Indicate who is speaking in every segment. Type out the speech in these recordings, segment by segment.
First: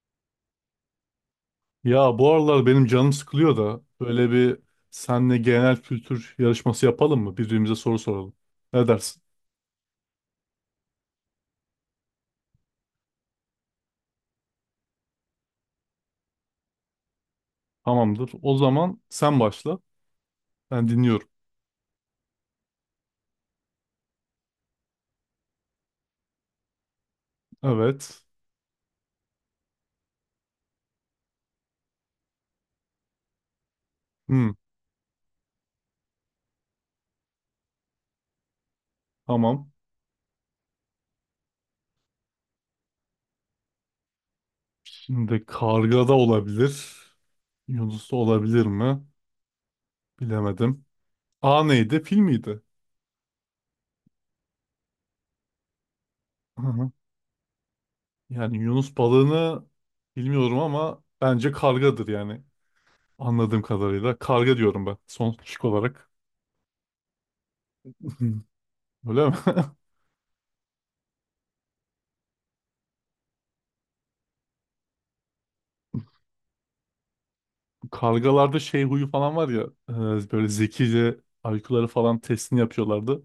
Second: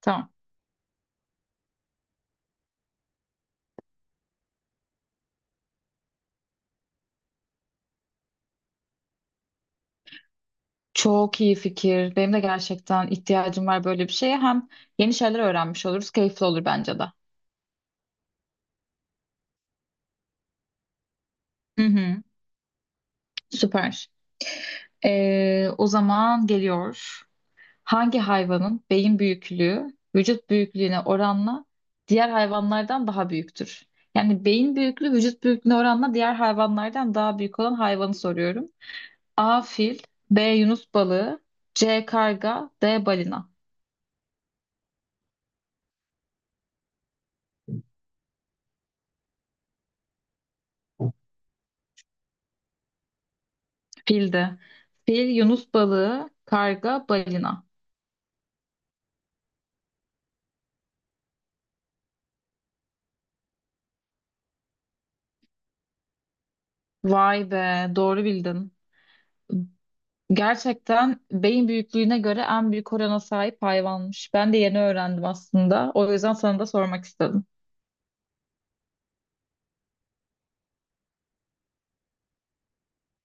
Speaker 1: Tamam.
Speaker 2: Ya bu aralar benim canım sıkılıyor da böyle bir senle genel kültür yarışması yapalım mı? Birbirimize soru soralım. Ne dersin?
Speaker 1: Çok iyi fikir. Benim de gerçekten ihtiyacım var böyle bir şeye. Hem yeni şeyler öğrenmiş oluruz. Keyifli olur bence de.
Speaker 2: Tamamdır. O zaman sen başla. Ben dinliyorum.
Speaker 1: Hı hı. Süper. O zaman geliyor. Hangi
Speaker 2: Evet.
Speaker 1: hayvanın beyin büyüklüğü vücut büyüklüğüne oranla diğer hayvanlardan daha büyüktür? Yani
Speaker 2: Hmm,
Speaker 1: beyin büyüklüğü vücut büyüklüğüne oranla diğer hayvanlardan daha büyük olan hayvanı soruyorum. A.
Speaker 2: tamam.
Speaker 1: Fil, B. Yunus balığı, C. Karga, D. Balina.
Speaker 2: Şimdi karga da olabilir. Yunus da olabilir mi? Bilemedim. A neydi? Fil miydi?
Speaker 1: Fildi. Fil, yunus balığı,
Speaker 2: Hı hı.
Speaker 1: karga, balina.
Speaker 2: Yani Yunus balığını bilmiyorum ama bence kargadır yani. Anladığım kadarıyla. Karga diyorum ben son şık olarak.
Speaker 1: Vay be, doğru bildin.
Speaker 2: Öyle mi?
Speaker 1: Gerçekten beyin büyüklüğüne göre en büyük orana sahip hayvanmış. Ben de yeni öğrendim aslında. O yüzden sana da sormak istedim.
Speaker 2: Kargalarda şey huyu falan var ya, böyle zekice IQ'ları falan testini yapıyorlardı.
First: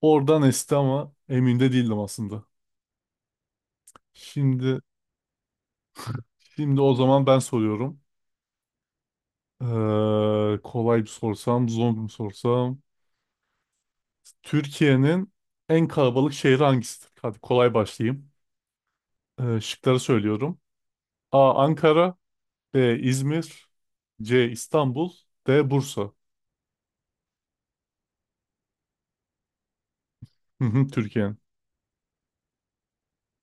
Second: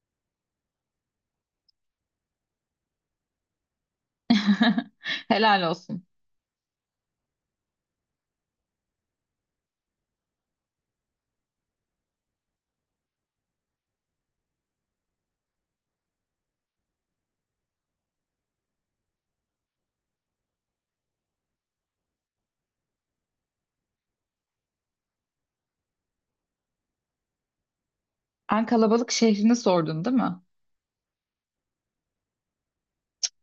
Speaker 2: Oradan esti ama emin de değildim aslında. Şimdi
Speaker 1: Helal olsun.
Speaker 2: şimdi o zaman ben soruyorum. Kolay bir sorsam, zor bir sorsam. Türkiye'nin en kalabalık şehri hangisidir? Hadi kolay başlayayım. Şıkları söylüyorum. A. Ankara. B. İzmir. C. İstanbul. D. Bursa.
Speaker 1: En kalabalık şehrini sordun, değil mi?
Speaker 2: Hı hı, Türkiye'nin.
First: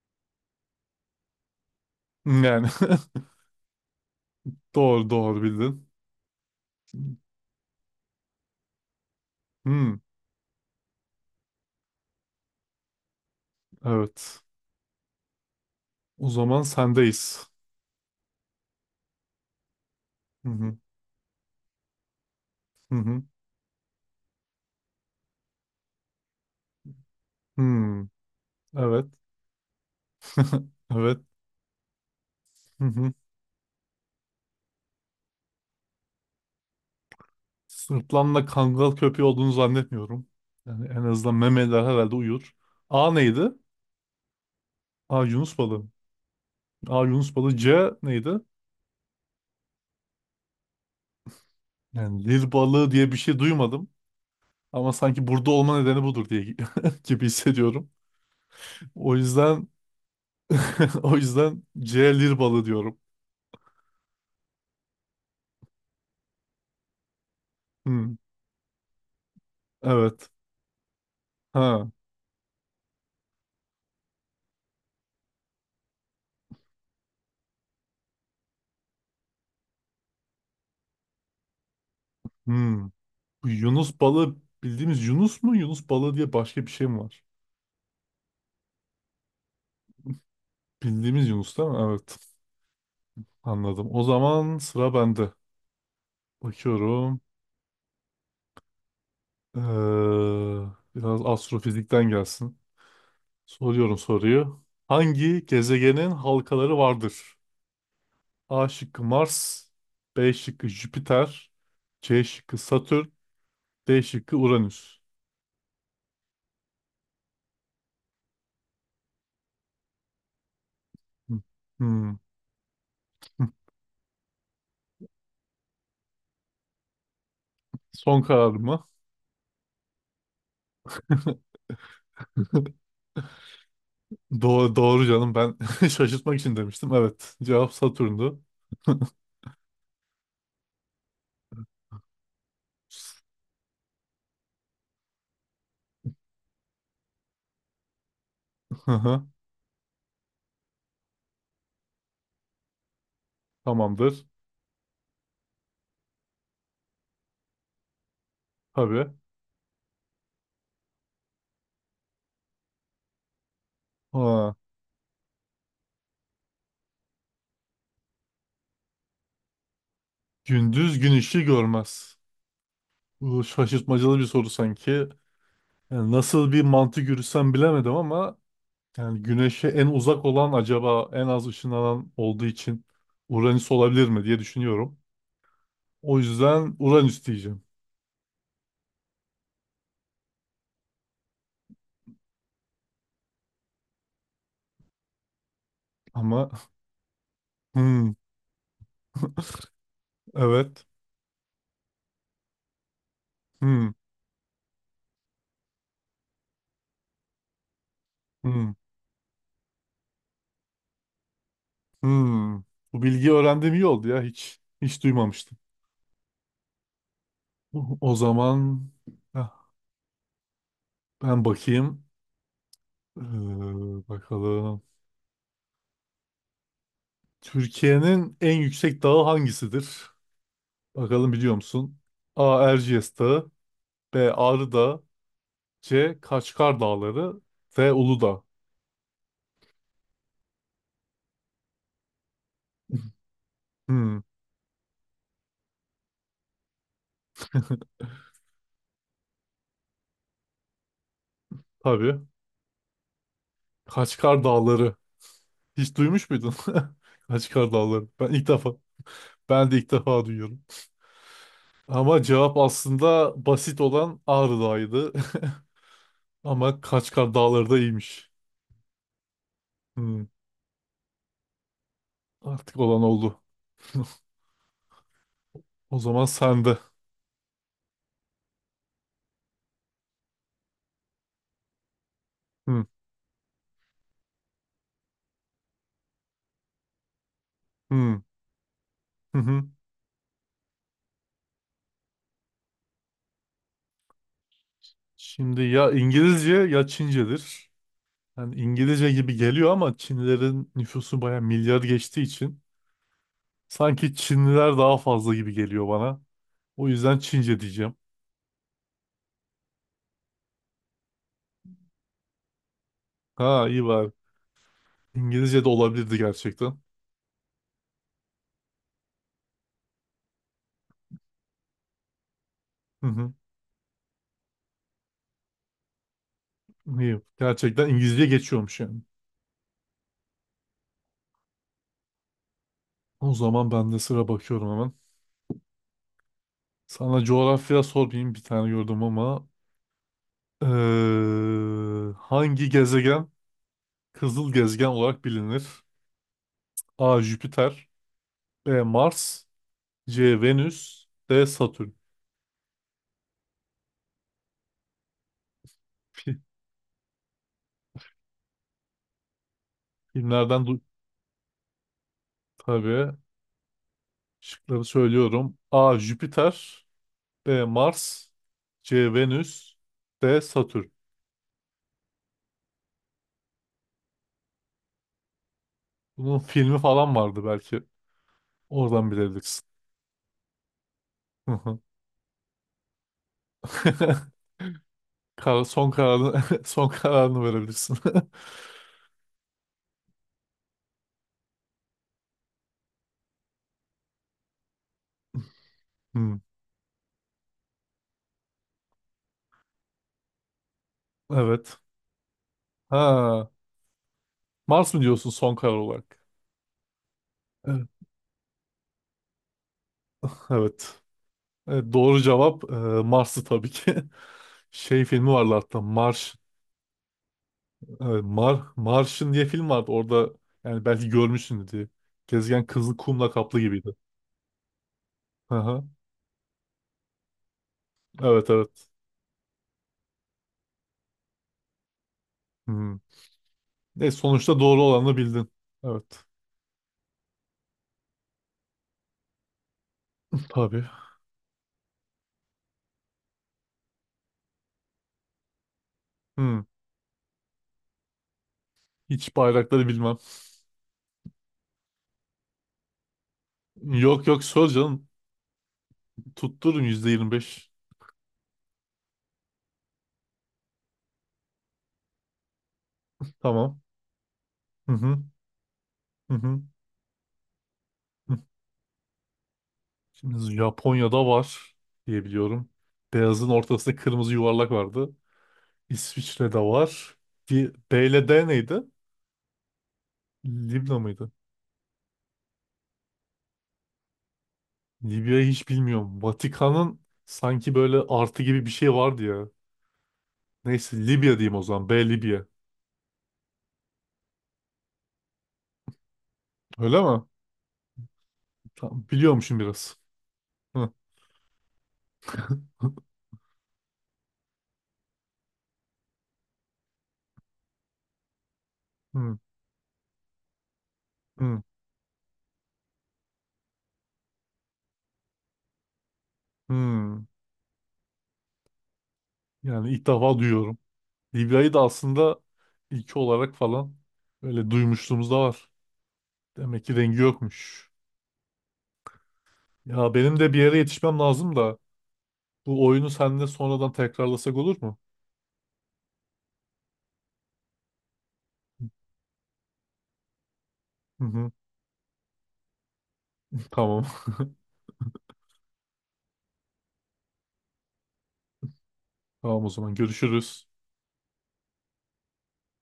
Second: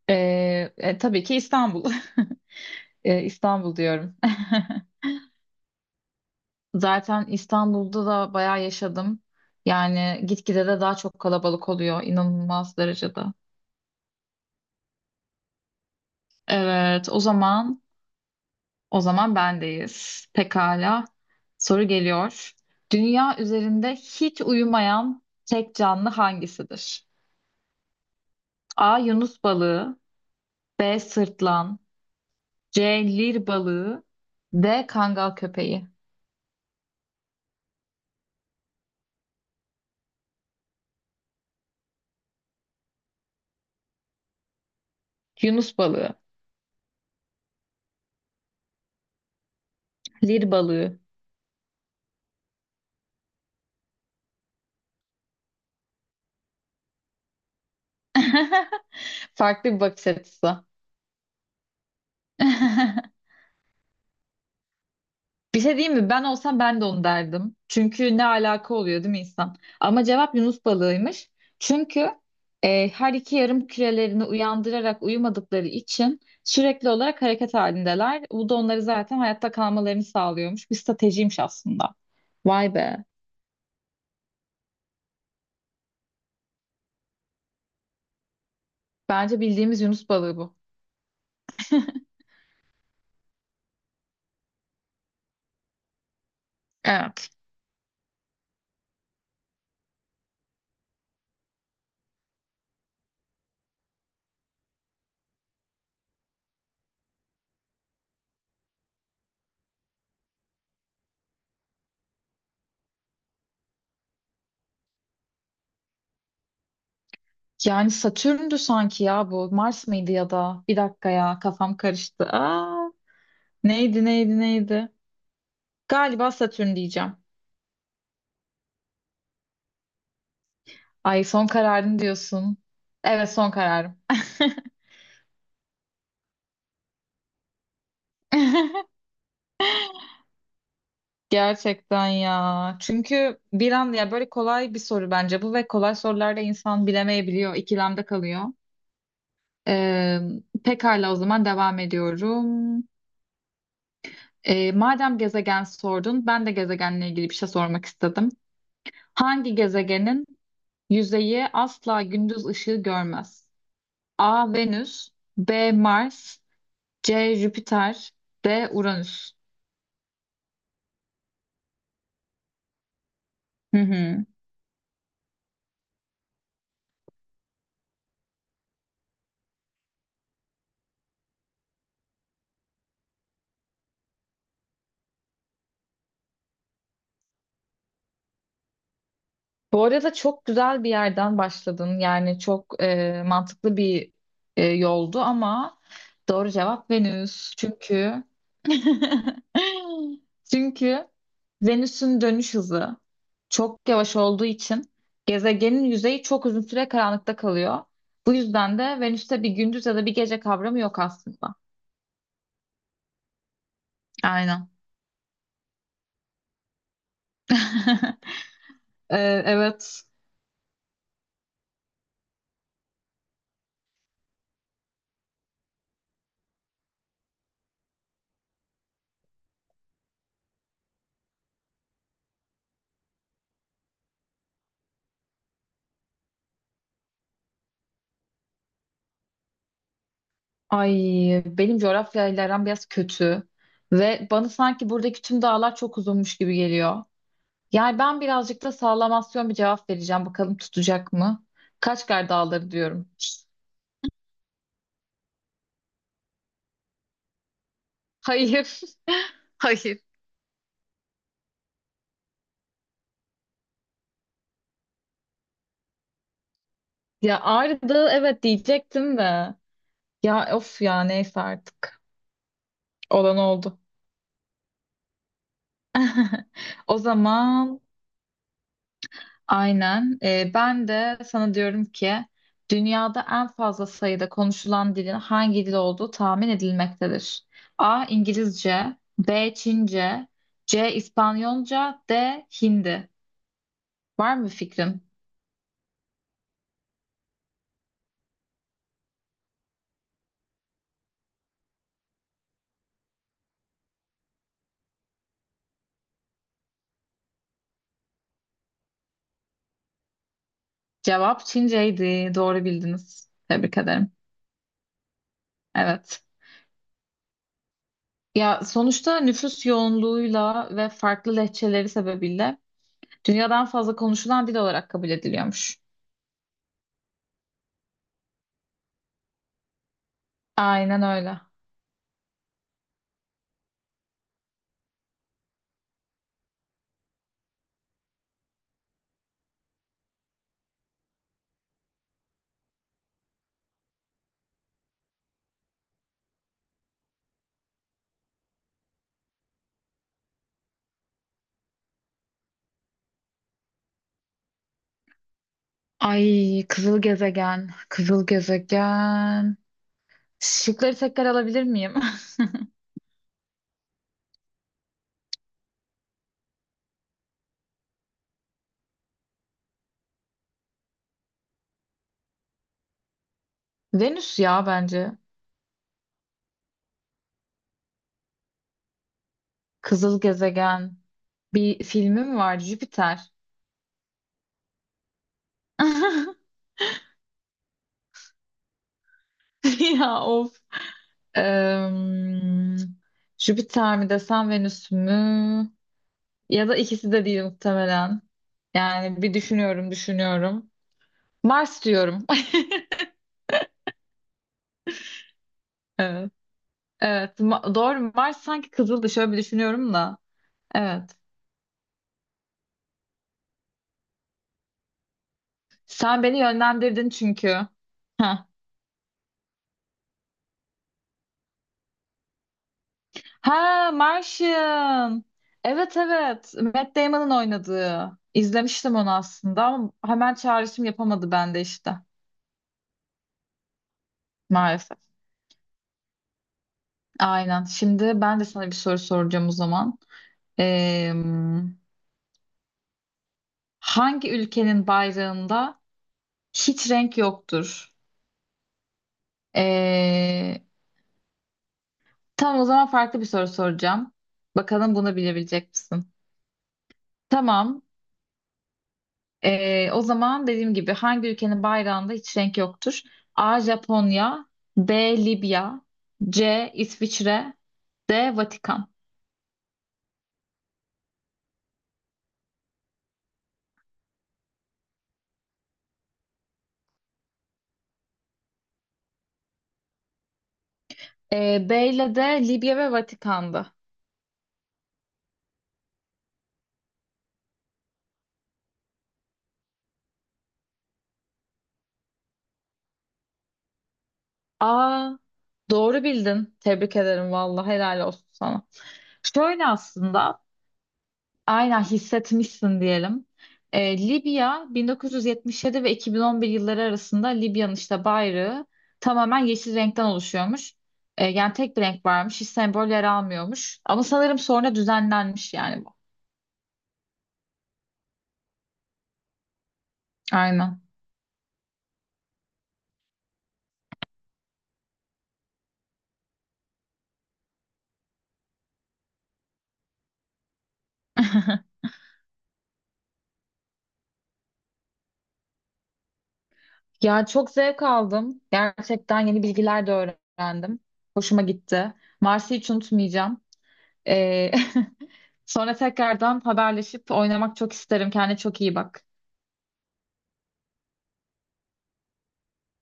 Speaker 1: Tabii ki İstanbul.
Speaker 2: Yani
Speaker 1: İstanbul diyorum.
Speaker 2: doğru, doğru bildin.
Speaker 1: Zaten İstanbul'da da bayağı yaşadım.
Speaker 2: Hmm,
Speaker 1: Yani gitgide de daha çok kalabalık oluyor, inanılmaz derecede.
Speaker 2: evet. O zaman
Speaker 1: Evet, o
Speaker 2: sendeyiz.
Speaker 1: zaman. O zaman bendeyiz.
Speaker 2: Hı hı.
Speaker 1: Pekala. Soru geliyor.
Speaker 2: Hı hı.
Speaker 1: Dünya üzerinde hiç uyumayan tek canlı hangisidir?
Speaker 2: Hmm.
Speaker 1: A.
Speaker 2: Evet.
Speaker 1: Yunus balığı, B.
Speaker 2: Evet.
Speaker 1: Sırtlan,
Speaker 2: Hı
Speaker 1: C.
Speaker 2: hı.
Speaker 1: Lir balığı, D. Kangal köpeği.
Speaker 2: Sırtlanla kangal köpeği olduğunu zannetmiyorum. Yani en azından memeler herhalde uyur. A neydi? A Yunus
Speaker 1: Yunus
Speaker 2: balığı.
Speaker 1: balığı.
Speaker 2: A Yunus balığı. C neydi?
Speaker 1: Lir balığı.
Speaker 2: Yani Lil balığı diye bir şey duymadım. Ama sanki burada olma nedeni budur diye gibi hissediyorum. O yüzden
Speaker 1: Farklı bir bakış açısı.
Speaker 2: o yüzden C Lil balığı diyorum.
Speaker 1: Bir şey diyeyim mi? Ben olsam ben de onu derdim.
Speaker 2: Hmm.
Speaker 1: Çünkü ne alaka oluyor değil mi insan? Ama
Speaker 2: Evet.
Speaker 1: cevap Yunus balığıymış.
Speaker 2: Ha.
Speaker 1: Çünkü her iki yarım kürelerini uyandırarak uyumadıkları için sürekli olarak hareket halindeler. Bu da onları zaten hayatta kalmalarını sağlıyormuş. Bir stratejiymiş aslında. Vay
Speaker 2: Hmm.
Speaker 1: be.
Speaker 2: Bu Yunus balığı bildiğimiz Yunus mu? Yunus balığı diye başka bir şey mi var?
Speaker 1: Bence bildiğimiz Yunus balığı bu.
Speaker 2: Bildiğimiz Yunus değil mi? Evet. Anladım. O zaman sıra bende. Bakıyorum.
Speaker 1: Evet.
Speaker 2: Ee, Biraz astrofizikten gelsin. Soruyorum soruyu. Hangi gezegenin halkaları vardır? A şıkkı Mars, B şıkkı Jüpiter, C şıkkı Satürn, D şıkkı Uranüs.
Speaker 1: Yani Satürn'dü sanki ya bu. Mars mıydı ya da? Bir dakika
Speaker 2: Hmm.
Speaker 1: ya kafam
Speaker 2: Hmm.
Speaker 1: karıştı. Neydi neydi? Galiba Satürn diyeceğim.
Speaker 2: Son karar mı?
Speaker 1: Ay son kararın diyorsun. Evet son kararım.
Speaker 2: Doğru, doğru canım, ben şaşırtmak için demiştim. Evet, cevap Satürn'dü.
Speaker 1: Gerçekten ya. Çünkü bir an ya böyle kolay bir soru bence bu ve kolay sorularda insan bilemeyebiliyor, ikilemde kalıyor.
Speaker 2: Hı hı.
Speaker 1: Ee, Pekala o zaman devam ediyorum.
Speaker 2: Tamamdır.
Speaker 1: Madem gezegen sordun, ben de gezegenle ilgili bir şey sormak istedim.
Speaker 2: Tabii.
Speaker 1: Hangi gezegenin yüzeyi asla gündüz ışığı görmez? A.
Speaker 2: Ha,
Speaker 1: Venüs, B. Mars, C. Jüpiter, D. Uranüs.
Speaker 2: gündüz gün ışığı görmez. Bu
Speaker 1: Hı
Speaker 2: şaşırtmacalı bir
Speaker 1: hı.
Speaker 2: soru sanki. Yani nasıl bir mantık yürütsem bilemedim, ama yani güneşe en uzak olan acaba en az ışınlanan olduğu için Uranüs olabilir mi diye düşünüyorum. O yüzden Uranüs diyeceğim.
Speaker 1: Bu arada çok güzel bir yerden başladın. Yani çok mantıklı bir yoldu ama doğru
Speaker 2: Ama
Speaker 1: cevap Venüs.
Speaker 2: hmm,
Speaker 1: Çünkü
Speaker 2: evet.
Speaker 1: çünkü Venüs'ün dönüş hızı
Speaker 2: Hmm,
Speaker 1: çok yavaş olduğu için gezegenin yüzeyi çok uzun süre karanlıkta kalıyor. Bu
Speaker 2: hmm,
Speaker 1: yüzden de Venüs'te bir gündüz ya da bir gece kavramı yok aslında.
Speaker 2: hmm. Bu bilgiyi öğrendiğim iyi oldu ya.
Speaker 1: Aynen.
Speaker 2: Hiç duymamıştım. O zaman
Speaker 1: E,
Speaker 2: ah,
Speaker 1: evet.
Speaker 2: ben bakayım. Ee, Bakalım. Türkiye'nin en yüksek dağı hangisidir? Bakalım biliyor musun? A. Erciyes Dağı. B. Ağrı Dağı. C. Kaçkar Dağları. D. Uludağ.
Speaker 1: Ay benim coğrafyayla aram biraz kötü
Speaker 2: Hmm,
Speaker 1: ve bana sanki buradaki tüm dağlar çok uzunmuş gibi geliyor. Yani ben birazcık da sallamasyon bir cevap vereceğim. Bakalım tutacak mı?
Speaker 2: tabii.
Speaker 1: Kaçkar Dağları diyorum.
Speaker 2: Kaçkar Dağları. Hiç duymuş muydun? Kaçkar Dağları. Ben ilk defa.
Speaker 1: Hayır.
Speaker 2: Ben de ilk
Speaker 1: Hayır.
Speaker 2: defa duyuyorum. Ama cevap aslında basit olan Ağrı Dağı'ydı. Ama Kaçkar
Speaker 1: Ya
Speaker 2: Dağları da
Speaker 1: Ağrı Dağı
Speaker 2: iyiymiş.
Speaker 1: evet diyecektim de.
Speaker 2: Hmm.
Speaker 1: Ya of ya neyse artık.
Speaker 2: Artık olan
Speaker 1: Olan
Speaker 2: oldu.
Speaker 1: oldu.
Speaker 2: O zaman sende.
Speaker 1: O zaman aynen. Ben de sana diyorum ki
Speaker 2: Hı,
Speaker 1: dünyada en fazla sayıda konuşulan dilin hangi dil olduğu tahmin edilmektedir. A.
Speaker 2: hı,
Speaker 1: İngilizce,
Speaker 2: hı,
Speaker 1: B.
Speaker 2: hı.
Speaker 1: Çince, C. İspanyolca, D. Hindi. Var mı fikrin?
Speaker 2: Şimdi ya İngilizce ya Çincedir. Yani İngilizce gibi geliyor ama Çinlilerin nüfusu baya milyar geçtiği için sanki Çinliler daha fazla gibi geliyor bana. O yüzden Çince diyeceğim.
Speaker 1: Cevap Çinceydi. Doğru bildiniz.
Speaker 2: Ha,
Speaker 1: Tebrik
Speaker 2: iyi var.
Speaker 1: ederim.
Speaker 2: İngilizce de olabilirdi
Speaker 1: Evet.
Speaker 2: gerçekten.
Speaker 1: Ya sonuçta nüfus yoğunluğuyla ve farklı lehçeleri sebebiyle
Speaker 2: Hı hı.
Speaker 1: dünyadan fazla konuşulan dil olarak kabul ediliyormuş.
Speaker 2: İyi. Gerçekten İngilizce geçiyormuş yani.
Speaker 1: Aynen öyle.
Speaker 2: O zaman ben de sıra bakıyorum hemen. Sana coğrafya sormayayım, bir tane gördüm ama. Hangi gezegen Kızıl gezegen olarak bilinir? A. Jüpiter. B. Mars. C. Venüs. D. Satürn. Fi-
Speaker 1: Ay kızıl gezegen, kızıl gezegen.
Speaker 2: Filmlerden, du
Speaker 1: Şıkları tekrar alabilir miyim?
Speaker 2: tabii. Şıkları söylüyorum. A. Jüpiter. B. Mars. C. Venüs. D. Satürn.
Speaker 1: Venüs ya bence.
Speaker 2: Bunun filmi falan vardı belki. Oradan bilebilirsin.
Speaker 1: Kızıl gezegen.
Speaker 2: Hı hı.
Speaker 1: Bir filmi mi vardı? Jüpiter.
Speaker 2: Son kararını son kararını verebilirsin.
Speaker 1: Ya of. Em, Jüpiter mi desem Venüs mü?
Speaker 2: Hmm.
Speaker 1: Ya da ikisi de değil muhtemelen. Yani bir düşünüyorum, düşünüyorum.
Speaker 2: Evet.
Speaker 1: Mars diyorum.
Speaker 2: Ha, Mars mı diyorsun son karar olarak?
Speaker 1: Evet. Evet.
Speaker 2: Evet.
Speaker 1: Doğru. Mars sanki kızıldı. Şöyle bir düşünüyorum da.
Speaker 2: Evet.
Speaker 1: Evet.
Speaker 2: Evet, doğru cevap Mars'ı tabii ki. Şey filmi vardı hatta
Speaker 1: Sen
Speaker 2: Mars,
Speaker 1: beni yönlendirdin çünkü. Ha.
Speaker 2: Martian diye film vardı. Orada yani belki görmüşsün diye. Gezegen kızıl kumla kaplı
Speaker 1: Ha,
Speaker 2: gibiydi.
Speaker 1: Martian.
Speaker 2: Hı hı.
Speaker 1: Evet evet. Matt Damon'ın oynadığı.
Speaker 2: Evet, evet.
Speaker 1: İzlemiştim onu aslında ama hemen çağrışım yapamadı bende işte.
Speaker 2: Hmm. Sonuçta doğru
Speaker 1: Maalesef.
Speaker 2: olanı bildin. Evet.
Speaker 1: Aynen. Şimdi ben de sana bir soru soracağım o zaman.
Speaker 2: Tabii.
Speaker 1: Ee, Hangi ülkenin bayrağında
Speaker 2: Hmm.
Speaker 1: hiç renk yoktur?
Speaker 2: Hiç bayrakları bilmem.
Speaker 1: Ee, tamam o zaman farklı bir soru soracağım.
Speaker 2: Yok, yok, sor
Speaker 1: Bakalım
Speaker 2: canım.
Speaker 1: bunu bilebilecek misin?
Speaker 2: Tuttururum %25.
Speaker 1: Tamam. O zaman dediğim gibi hangi ülkenin bayrağında hiç renk yoktur? A.
Speaker 2: Tamam.
Speaker 1: Japonya,
Speaker 2: Hı
Speaker 1: B.
Speaker 2: hı.
Speaker 1: Libya,
Speaker 2: Hı hı.
Speaker 1: C. İsviçre,
Speaker 2: Hı.
Speaker 1: D. Vatikan.
Speaker 2: Şimdi Japonya'da var diye biliyorum. Beyazın ortasında kırmızı yuvarlak vardı. İsviçre'de var. B ile D neydi? Libya mıydı?
Speaker 1: B ile D. Libya ve Vatikan'dı.
Speaker 2: Libya'yı hiç bilmiyorum. Vatikan'ın sanki böyle artı gibi bir şey vardı ya. Neyse Libya diyeyim o zaman. B Libya.
Speaker 1: A. Doğru bildin. Tebrik
Speaker 2: Öyle mi?
Speaker 1: ederim vallahi helal olsun sana.
Speaker 2: Tamam, biliyormuşum
Speaker 1: Şöyle
Speaker 2: biraz.
Speaker 1: aslında
Speaker 2: Hı,
Speaker 1: aynen hissetmişsin diyelim. Libya 1977 ve 2011 yılları arasında Libya'nın işte bayrağı
Speaker 2: hı,
Speaker 1: tamamen yeşil renkten oluşuyormuş. Yani
Speaker 2: hı,
Speaker 1: tek bir renk varmış, hiç sembol yer almıyormuş. Ama sanırım sonra düzenlenmiş yani bu.
Speaker 2: hı. Yani ilk defa duyuyorum.
Speaker 1: Aynen.
Speaker 2: Libya'yı da aslında ilki olarak falan böyle duymuşluğumuz da var. Demek ki rengi yokmuş. Ya benim de bir yere yetişmem lazım da bu oyunu seninle sonradan tekrarlasak olur mu?
Speaker 1: Ya çok zevk aldım. Gerçekten yeni bilgiler de öğrendim.
Speaker 2: Hı
Speaker 1: Hoşuma
Speaker 2: hı,
Speaker 1: gitti. Mars'ı hiç unutmayacağım.
Speaker 2: tamam.
Speaker 1: Ee, sonra tekrardan haberleşip oynamak çok isterim. Kendine çok iyi bak.
Speaker 2: Tamam, o zaman görüşürüz.